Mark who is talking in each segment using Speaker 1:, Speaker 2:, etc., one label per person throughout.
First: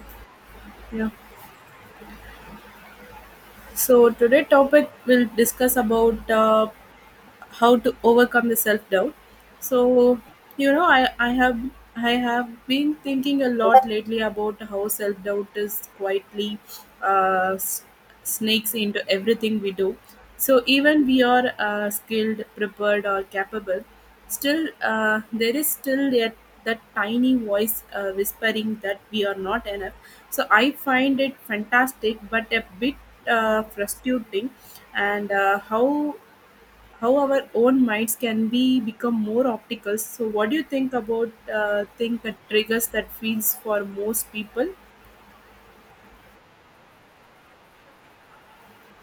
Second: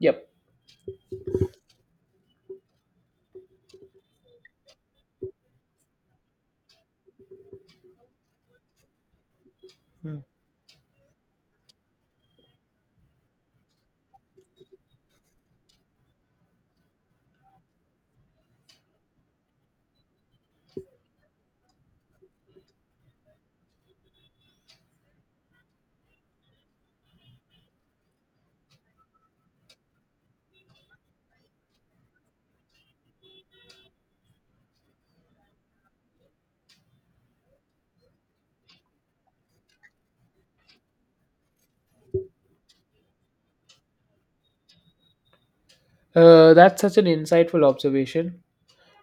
Speaker 1: Yep.
Speaker 2: Yeah. So today topic we'll discuss about how to overcome the self doubt. So
Speaker 1: Hmm.
Speaker 2: you know i i have I have been thinking a lot lately about how self doubt is quietly uh, s- sneaks into everything we do. So even we are skilled, prepared, or capable, still there is still that tiny voice whispering that we are not enough. So I find it fantastic but a bit frustrating, and how our own minds can be become more optical. So what do you think about think that triggers that feels for most people?
Speaker 1: That's such an insightful observation.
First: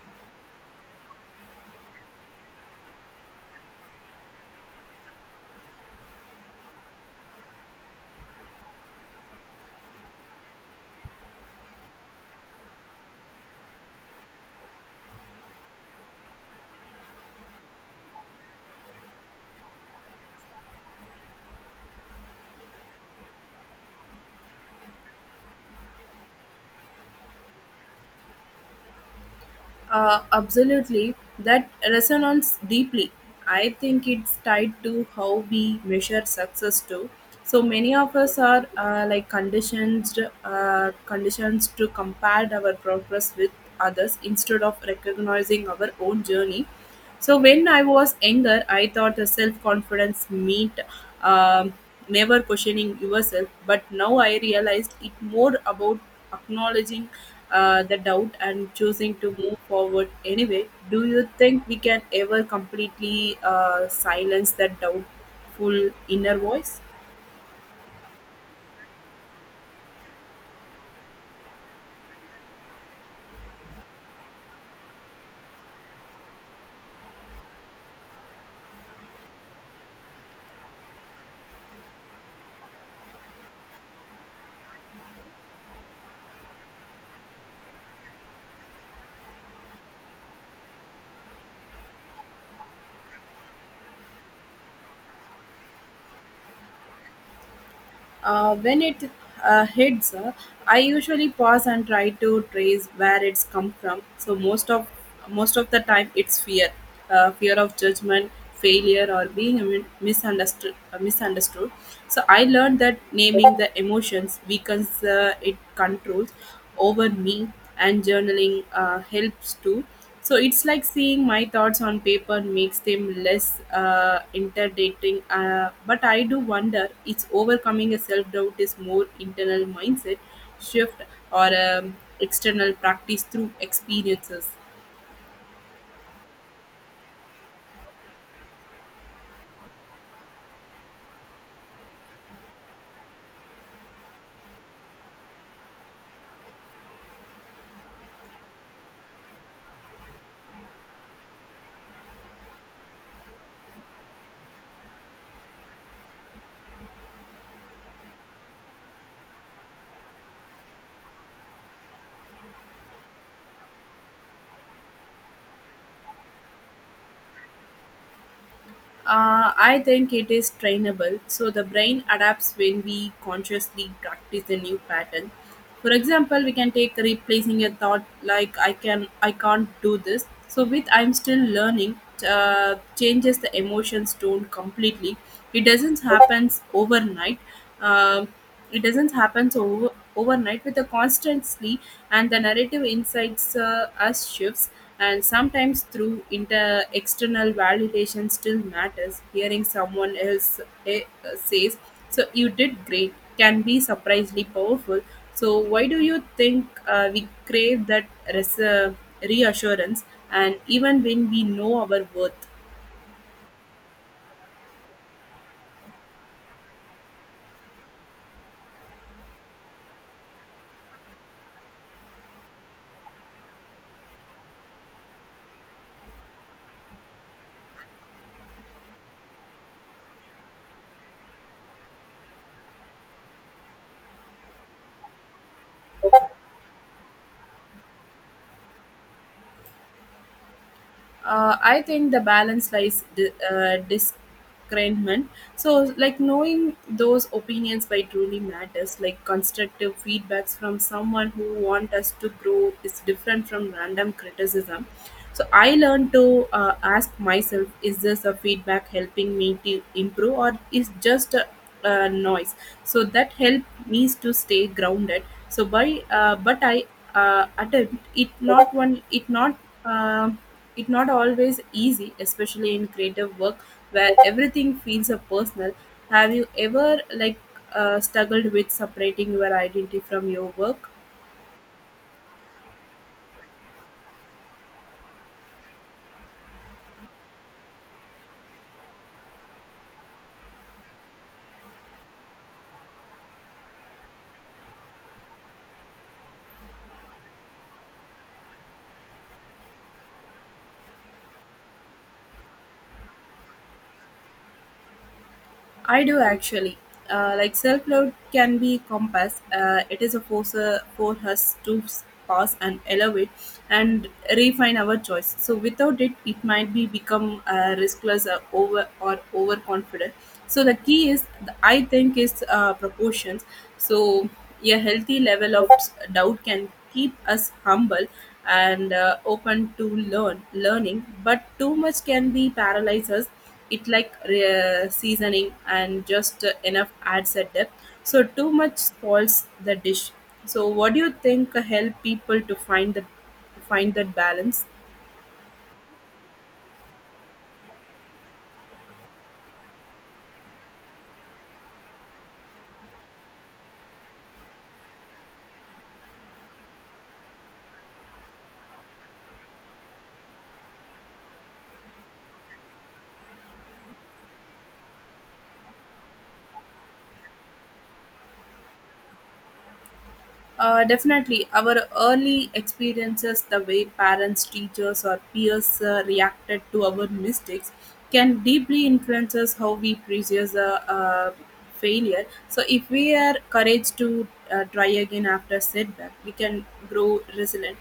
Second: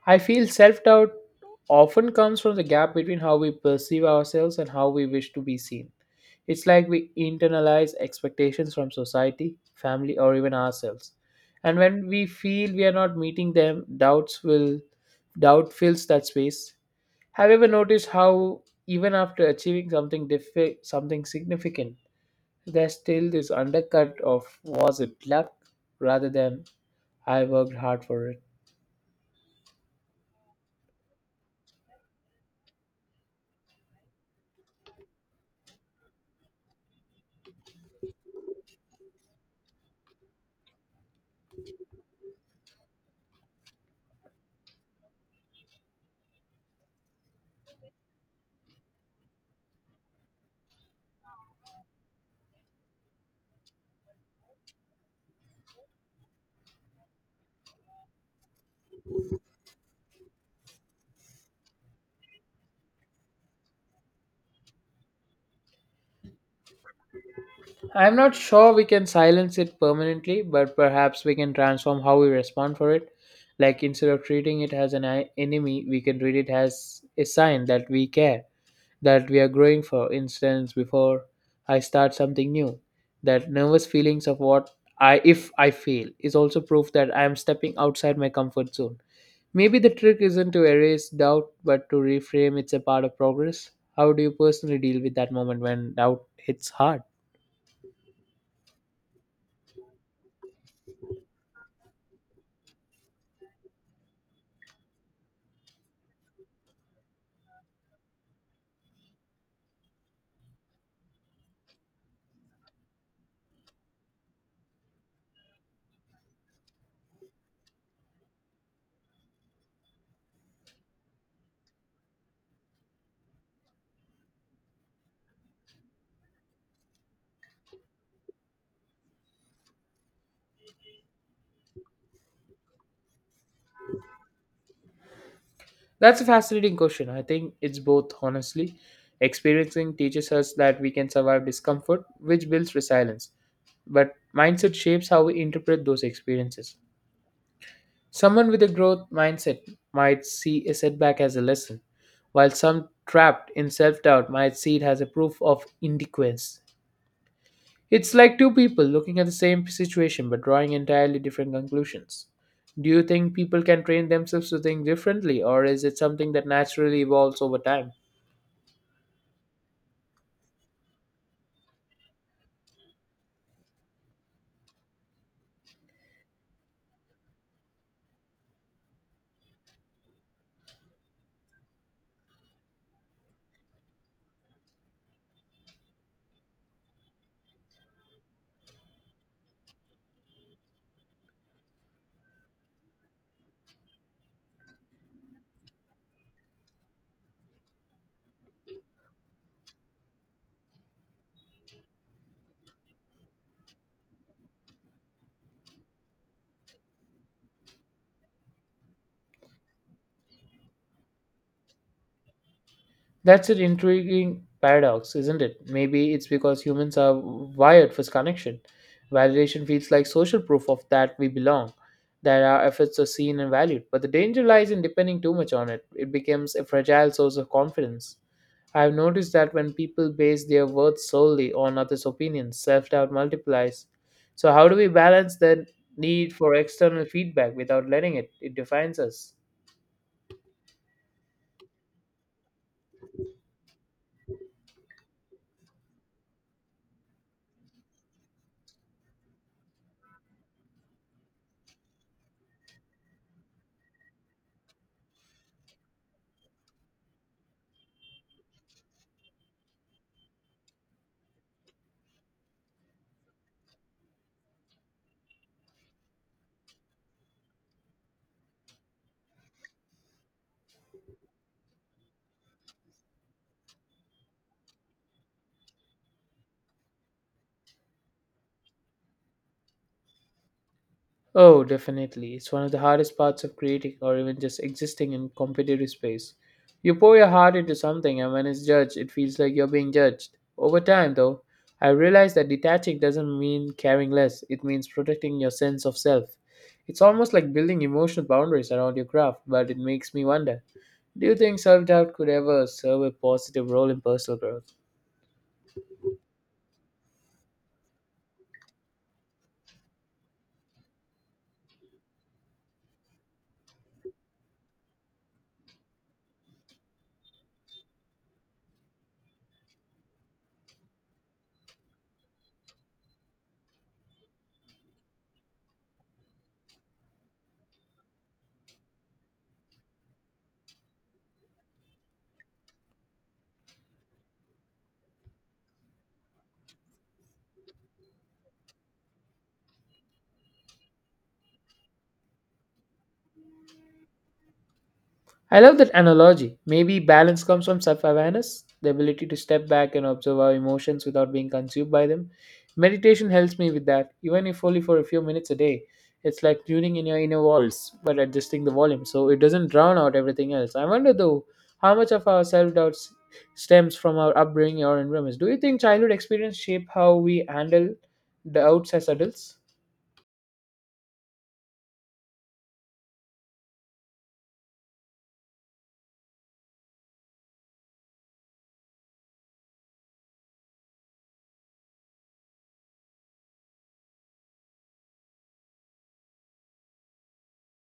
Speaker 1: I feel self doubt often comes from the gap between how we perceive ourselves and how we wish to be seen. It's like we internalize expectations from society, family, or even ourselves. And when we feel we are not meeting them, doubt fills that space. Have you ever noticed how even after achieving something significant, there's still this undercut of was it luck rather than I worked hard for it?
Speaker 2: Absolutely, that resonance deeply. I think it's tied to how we measure success too. So many of us are like conditioned, conditions to compare our progress with others instead of recognizing our own journey. So when I was younger, I thought the self-confidence meant um, never questioning yourself. But now I realized it more about acknowledging the doubt and choosing to move forward anyway. Do you think we can ever completely silence that doubtful inner voice?
Speaker 1: I'm not sure we can silence it permanently, but perhaps we can transform how we respond for it. Like instead of treating it as enemy, we can treat it as a sign that we care, that we are growing. For instance, before I start something new, that nervous feelings of what I if I fail is also proof that I am stepping outside my comfort zone. Maybe the trick isn't to erase doubt, but to reframe it's a part of progress. How do you personally deal with that moment when doubt hits hard?
Speaker 2: When it hits, I usually pause and try to trace where it's come from. So most of the time, it's fear of judgment, failure, or being misunderstood. So I learned that naming the emotions weakens it controls over me, and journaling helps too. So it's like seeing my thoughts on paper makes them less intimidating. But I do wonder, it's overcoming a self doubt is more internal mindset shift or external practice through experiences.
Speaker 1: That's a fascinating question. I think it's both, honestly. Experiencing teaches us that we can survive discomfort, which builds resilience, but mindset shapes how we interpret those experiences. Someone with a growth mindset might see a setback as a lesson, while some trapped in self doubt might see it as a proof of inadequacy. It's like two people looking at the same situation but drawing entirely different conclusions. Do you think people can train themselves to think differently, or is it something that naturally evolves over time?
Speaker 2: I think it is trainable, so the brain adapts when we consciously practice the new pattern. For example, we can take replacing a thought like "I can't do this." So with "I'm still learning," uh, changes the emotions tone completely. It doesn't happens overnight, um, it doesn't happen so overnight with a constantly, and the narrative insights us shifts, and sometimes through inter external validation still matters. Hearing someone else says, "So you did great," can be surprisingly powerful. So why do you think we crave that res- uh, reassurance, and even when we know our worth?
Speaker 1: That's an intriguing paradox, isn't it? Maybe it's because humans are wired for connection. Validation feels like social proof of that we belong, that our efforts are seen and valued. But the danger lies in depending too much on it. It becomes a fragile source of confidence. I've noticed that when people base their worth solely on others' opinions, self doubt multiplies. So, how do we balance the need for external feedback without letting it? It defines us?
Speaker 2: I think the balance lies discernment. So, like knowing those opinions by truly matters. Like constructive feedbacks from someone who want us to grow is different from random criticism. So I learned to ask myself, is this a feedback helping me to improve or is just a noise? So that helped me to stay grounded. So by but I attempt it not one um it not always easy, especially in creative work where everything feels a personal. Have you ever like struggled with separating your identity from your work?
Speaker 1: Oh, definitely. It's one of the hardest parts of creating or even just existing in competitive space. You pour your heart into something, and when it's judged, it feels like you're being judged. Over time, though, I realized that detaching doesn't mean caring less, it means protecting your sense of self. It's almost like building emotional boundaries around your craft, but it makes me wonder, do you think self doubt could ever serve a positive role in personal growth?
Speaker 2: I do actually. Like self love can be compass. It is a force for us to pass and elevate and refine our choice. So without it, it might be become riskless or overconfident. So the key is, I think, is proportions. So a healthy level of doubt can keep us humble and open to learning. But too much can be paralyze us. It like seasoning, and just enough adds a depth. So too much spoils the dish. So what do you think help people to find the to find that balance?
Speaker 1: I love that analogy. Maybe balance comes from self awareness, the ability to step back and observe our emotions without being consumed by them. Meditation helps me with that, even if only for a few minutes a day. It's like tuning in your inner walls, but adjusting the volume so it doesn't drown out everything else. I wonder though, how much of our self doubt stems from our upbringing or environments. Do you think childhood experience shape how we handle doubts as adults?
Speaker 2: Definitely, our early experiences, the way parents, teachers, or peers reacted to our mistakes, can deeply influence us how we perceive the uh, failure. So, if we are courage to try again after setback, we can grow resilient.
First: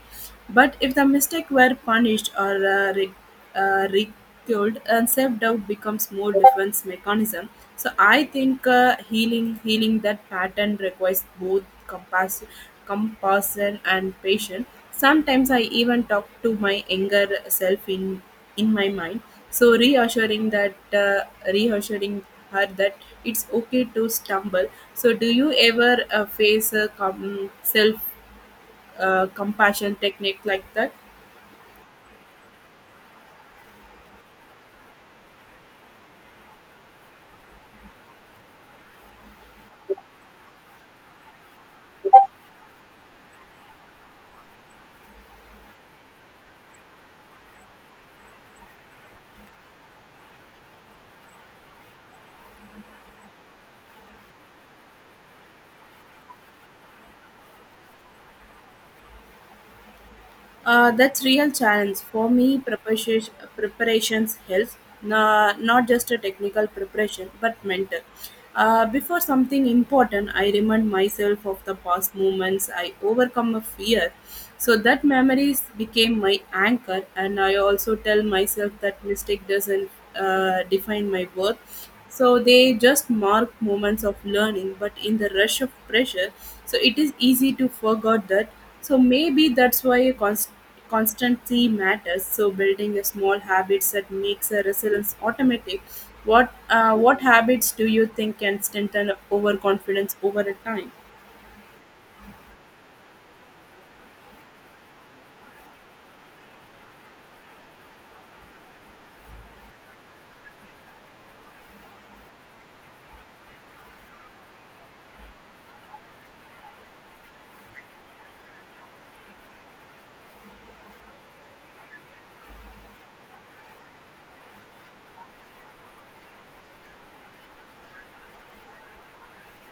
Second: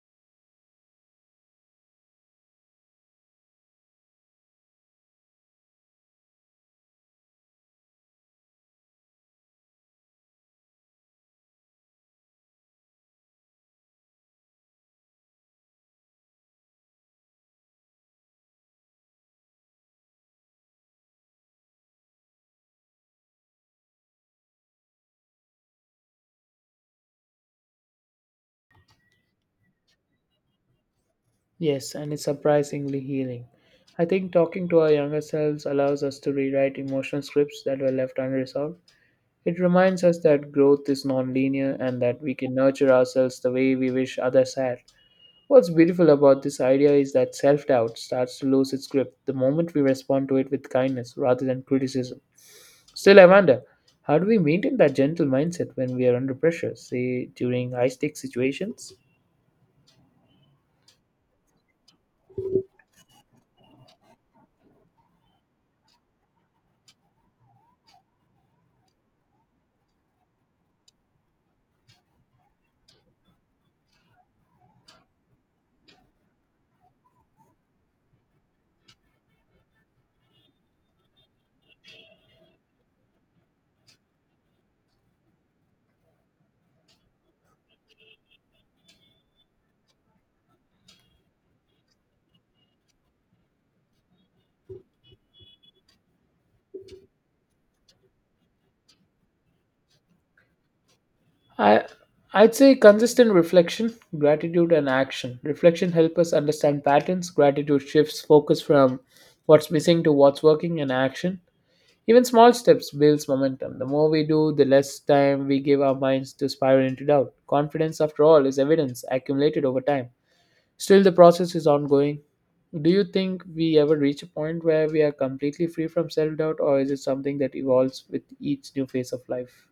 Speaker 2: But if the mistake were punished or ridiculed, and self-doubt becomes more defense mechanism. So I think healing that pattern requires both compassion and patience. Sometimes I even talk to my younger self in my mind. So reassuring her that it's okay to stumble. So do you ever face a self compassion technique like that?
Speaker 1: Yes, and it's surprisingly healing. I think talking to our younger selves allows us to rewrite emotional scripts that were left unresolved. It reminds us that growth is nonlinear and that we can nurture ourselves the way we wish others had. What's beautiful about this idea is that self doubt starts to lose its grip the moment we respond to it with kindness rather than criticism. Still, Amanda, how do we maintain that gentle mindset when we are under pressure, say during high stake situations?
Speaker 2: That's real challenge for me. Preparations helps, na not just a technical preparation, but mental. Before something important, I remind myself of the past moments. I overcome a fear, so that memories became my anchor. And I also tell myself that mistake doesn't define my worth. So they just mark moments of learning, but in the rush of pressure, so it is easy to forget that. So maybe that's why constancy matters. So building a small habits that makes a resilience automatic. What habits do you think can strengthen overconfidence over a time?
Speaker 1: I I'd say consistent reflection, gratitude, and action. Reflection helps us understand patterns. Gratitude shifts focus from what's missing to what's working, and action. Even small steps builds momentum. The more we do, the less time we give our minds to spiral into doubt. Confidence, after all, is evidence accumulated over time. Still, the process is ongoing. Do you think we ever reach a point where we are completely free from self doubt, or is it something that evolves with each new phase of life?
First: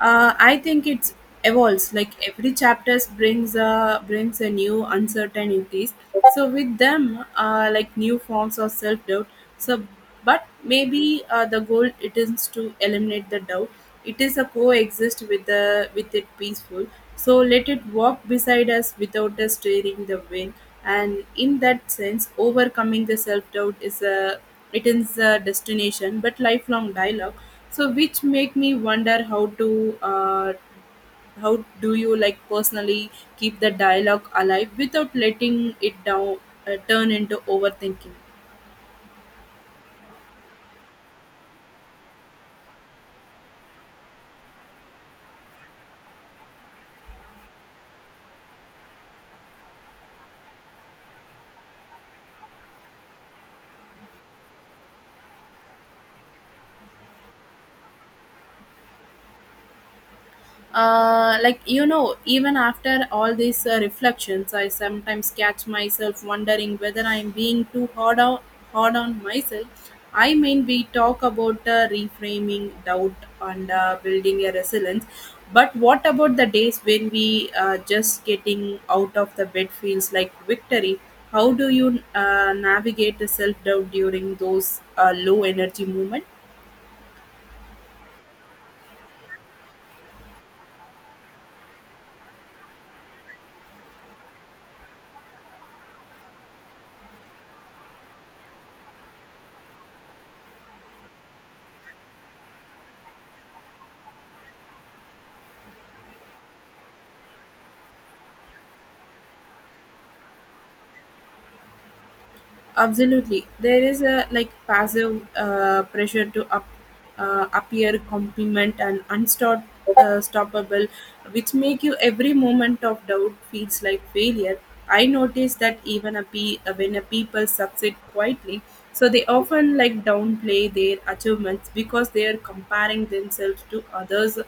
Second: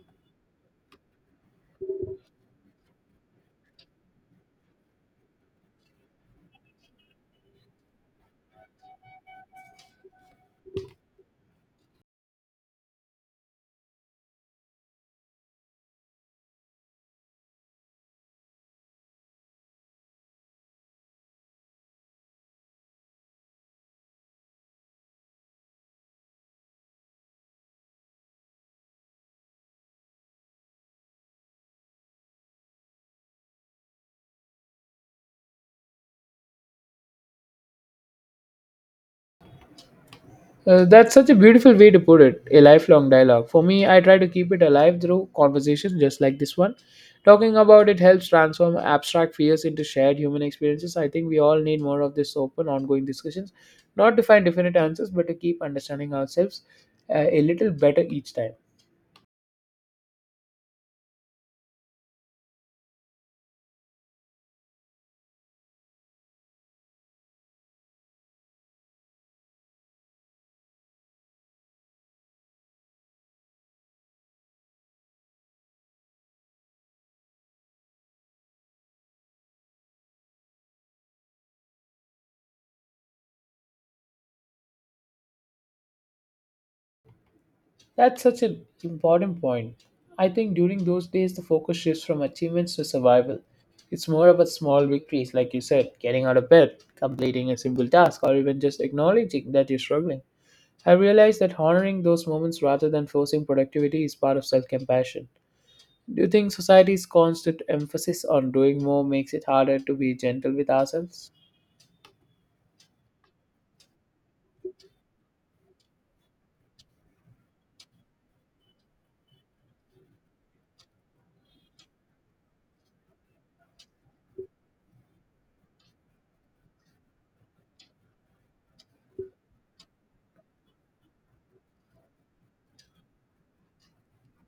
Speaker 2: I think it evolves, like every chapter brings a new uncertainties, so with them like new forms of self-doubt. So but maybe the goal it is to eliminate the doubt. It is a coexist with it peaceful. So let it walk beside us without us steering the wind. And in that sense, overcoming the self-doubt is a it is a destination but lifelong dialogue. So which make me wonder, how do you like personally keep the dialogue alive without letting it down turn into overthinking?
Speaker 1: That's such a beautiful way to put it, a lifelong dialogue. For me, I try to keep it alive through conversations just like this one. Talking about it helps transform abstract fears into shared human experiences. I think we all need more of this open, ongoing discussions, not to find definite answers, but to keep understanding ourselves a little better each time.
Speaker 2: Like even after all these reflections, I sometimes catch myself wondering whether I'm being too hard on myself. I mean we talk about reframing doubt and building a resilience. But what about the days when we just getting out of the bed feels like victory? How do you navigate the self doubt during those low energy moments?
Speaker 1: That's such an important point. I think during those days, the focus shifts from achievements to survival. It's more about small victories, like you said, getting out of bed, completing a simple task, or even just acknowledging that you're struggling. I realized that honoring those moments rather than forcing productivity is part of self compassion. Do you think society's constant emphasis on doing more makes it harder to be gentle with ourselves?
Speaker 2: Absolutely, there is a like passive pressure to appear compliment and unstoppable, uh, stoppable, which make you every moment of doubt feels like failure. I notice that even when a people succeed quietly, so they often like downplay their achievements because they are comparing themselves to others'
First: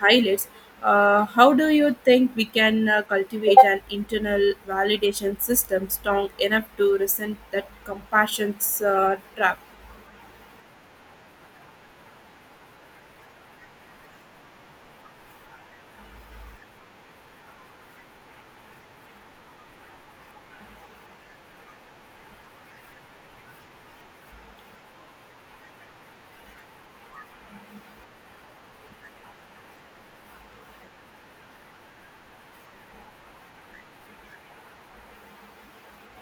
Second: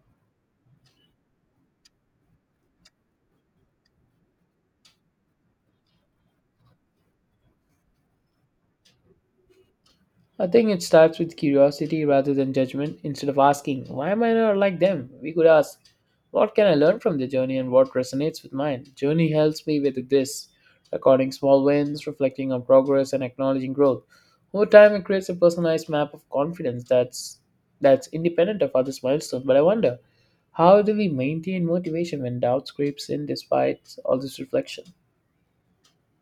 Speaker 2: highlights. How do you think we can cultivate an internal validation system strong enough to resent that compassion's trap?
Speaker 1: I think it starts with curiosity rather than judgment. Instead of asking, why am I not like them? We could ask, what can I learn from their journey and what resonates with mine? Journey helps me with this, recording small wins, reflecting on progress, and acknowledging growth. Over time, it creates a personalized map of confidence that's independent of others' milestones. But I wonder, how do we maintain motivation when doubt creeps in despite all this reflection?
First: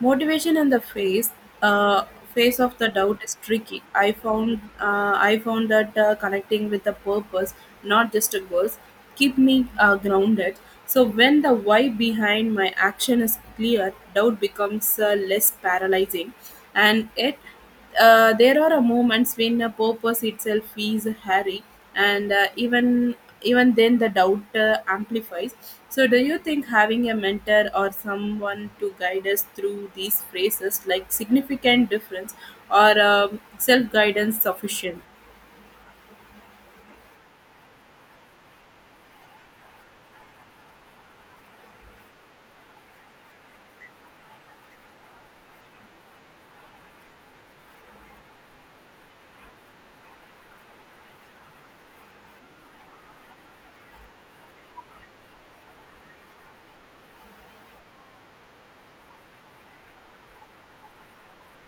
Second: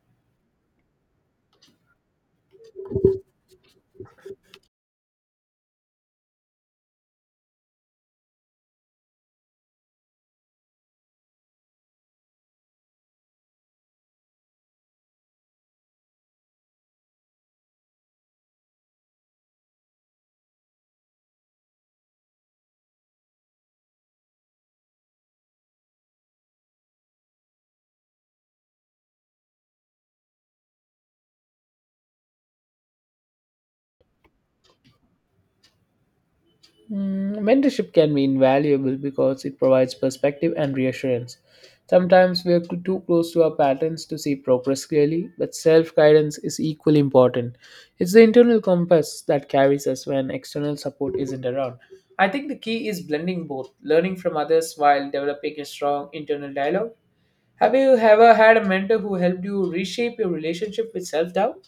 Speaker 2: Motivation in the uh, face of the doubt is tricky. I found that connecting with the purpose, not just a goals, keep me grounded. So when the why behind my action is clear, doubt becomes less paralyzing, and it. There are a moments when a purpose itself is hairy, and even then the doubt amplifies. So, do you think having a mentor or someone to guide us through these phrases, like significant difference or self guidance, sufficient?
Speaker 1: Mm, mentorship can be invaluable because it provides perspective and reassurance. Sometimes we are too close to our patterns to see progress clearly, but self guidance is equally important. It's the internal compass that carries us when external support isn't around. I think the key is blending both, learning from others while developing a strong internal dialogue. Have you ever had a mentor who helped you reshape your relationship with self doubt?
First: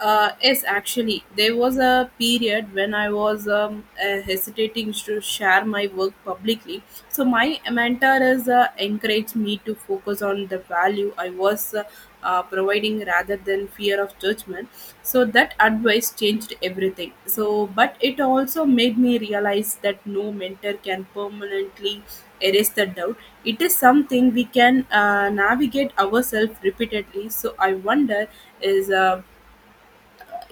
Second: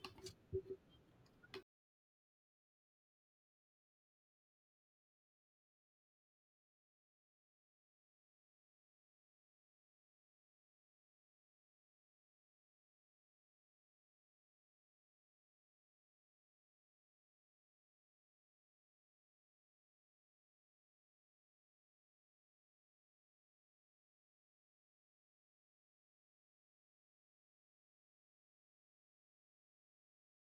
Speaker 2: Yes, actually, there was a period when I was hesitating to share my work publicly. So my mentor has encouraged me to focus on the value I was providing rather than fear of judgment. So that advice changed everything. So, but it also made me realize that no mentor can permanently erase the doubt. It is something we can navigate ourselves repeatedly. So I wonder is. Uh,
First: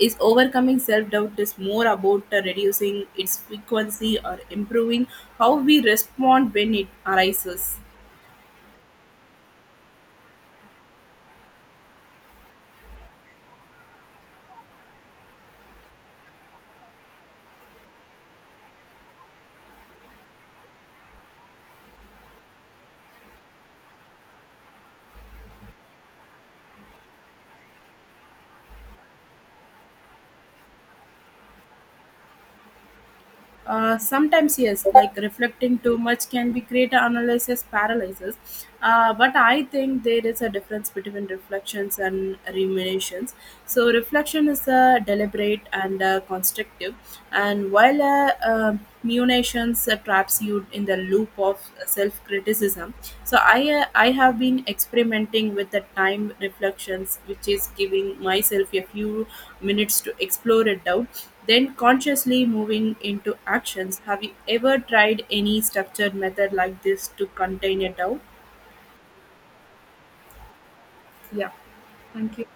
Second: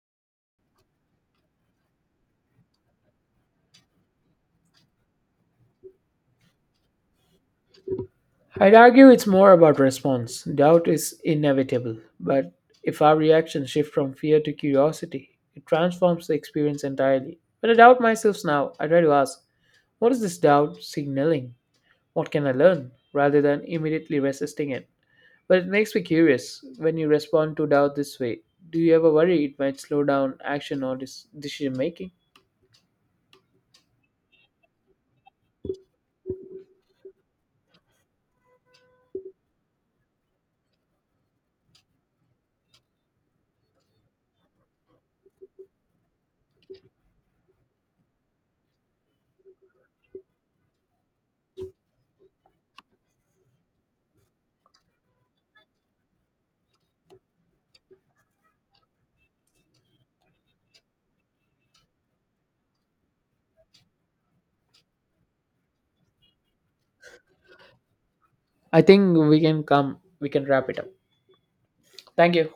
Speaker 2: is overcoming self doubt is more about reducing its frequency or improving how we respond when it arises.
Speaker 1: I'd argue it's more about response. Doubt is inevitable, but if our reactions shift from fear to curiosity, it transforms the experience entirely. When I doubt myself now, I try to ask, what is this doubt signaling? What can I learn, rather than immediately resisting it? But it makes me curious when you respond to doubt this way. Do you ever worry it might slow down action or decision making?
Speaker 2: Sometimes yes, like reflecting too much can be create analysis paralysis. But I think there is a difference between reflections and ruminations. So reflection is deliberate and constructive, and while ruminations traps you in the loop of self criticism. So I have been experimenting with the time reflections, which is giving myself a few minutes to explore a doubt then consciously moving into actions. Have you ever tried any structured method like this to contain a doubt?
Speaker 1: I think we can come, we can wrap it up.
Speaker 2: Yeah.
Speaker 1: Thank
Speaker 2: Thank you.
Speaker 1: you.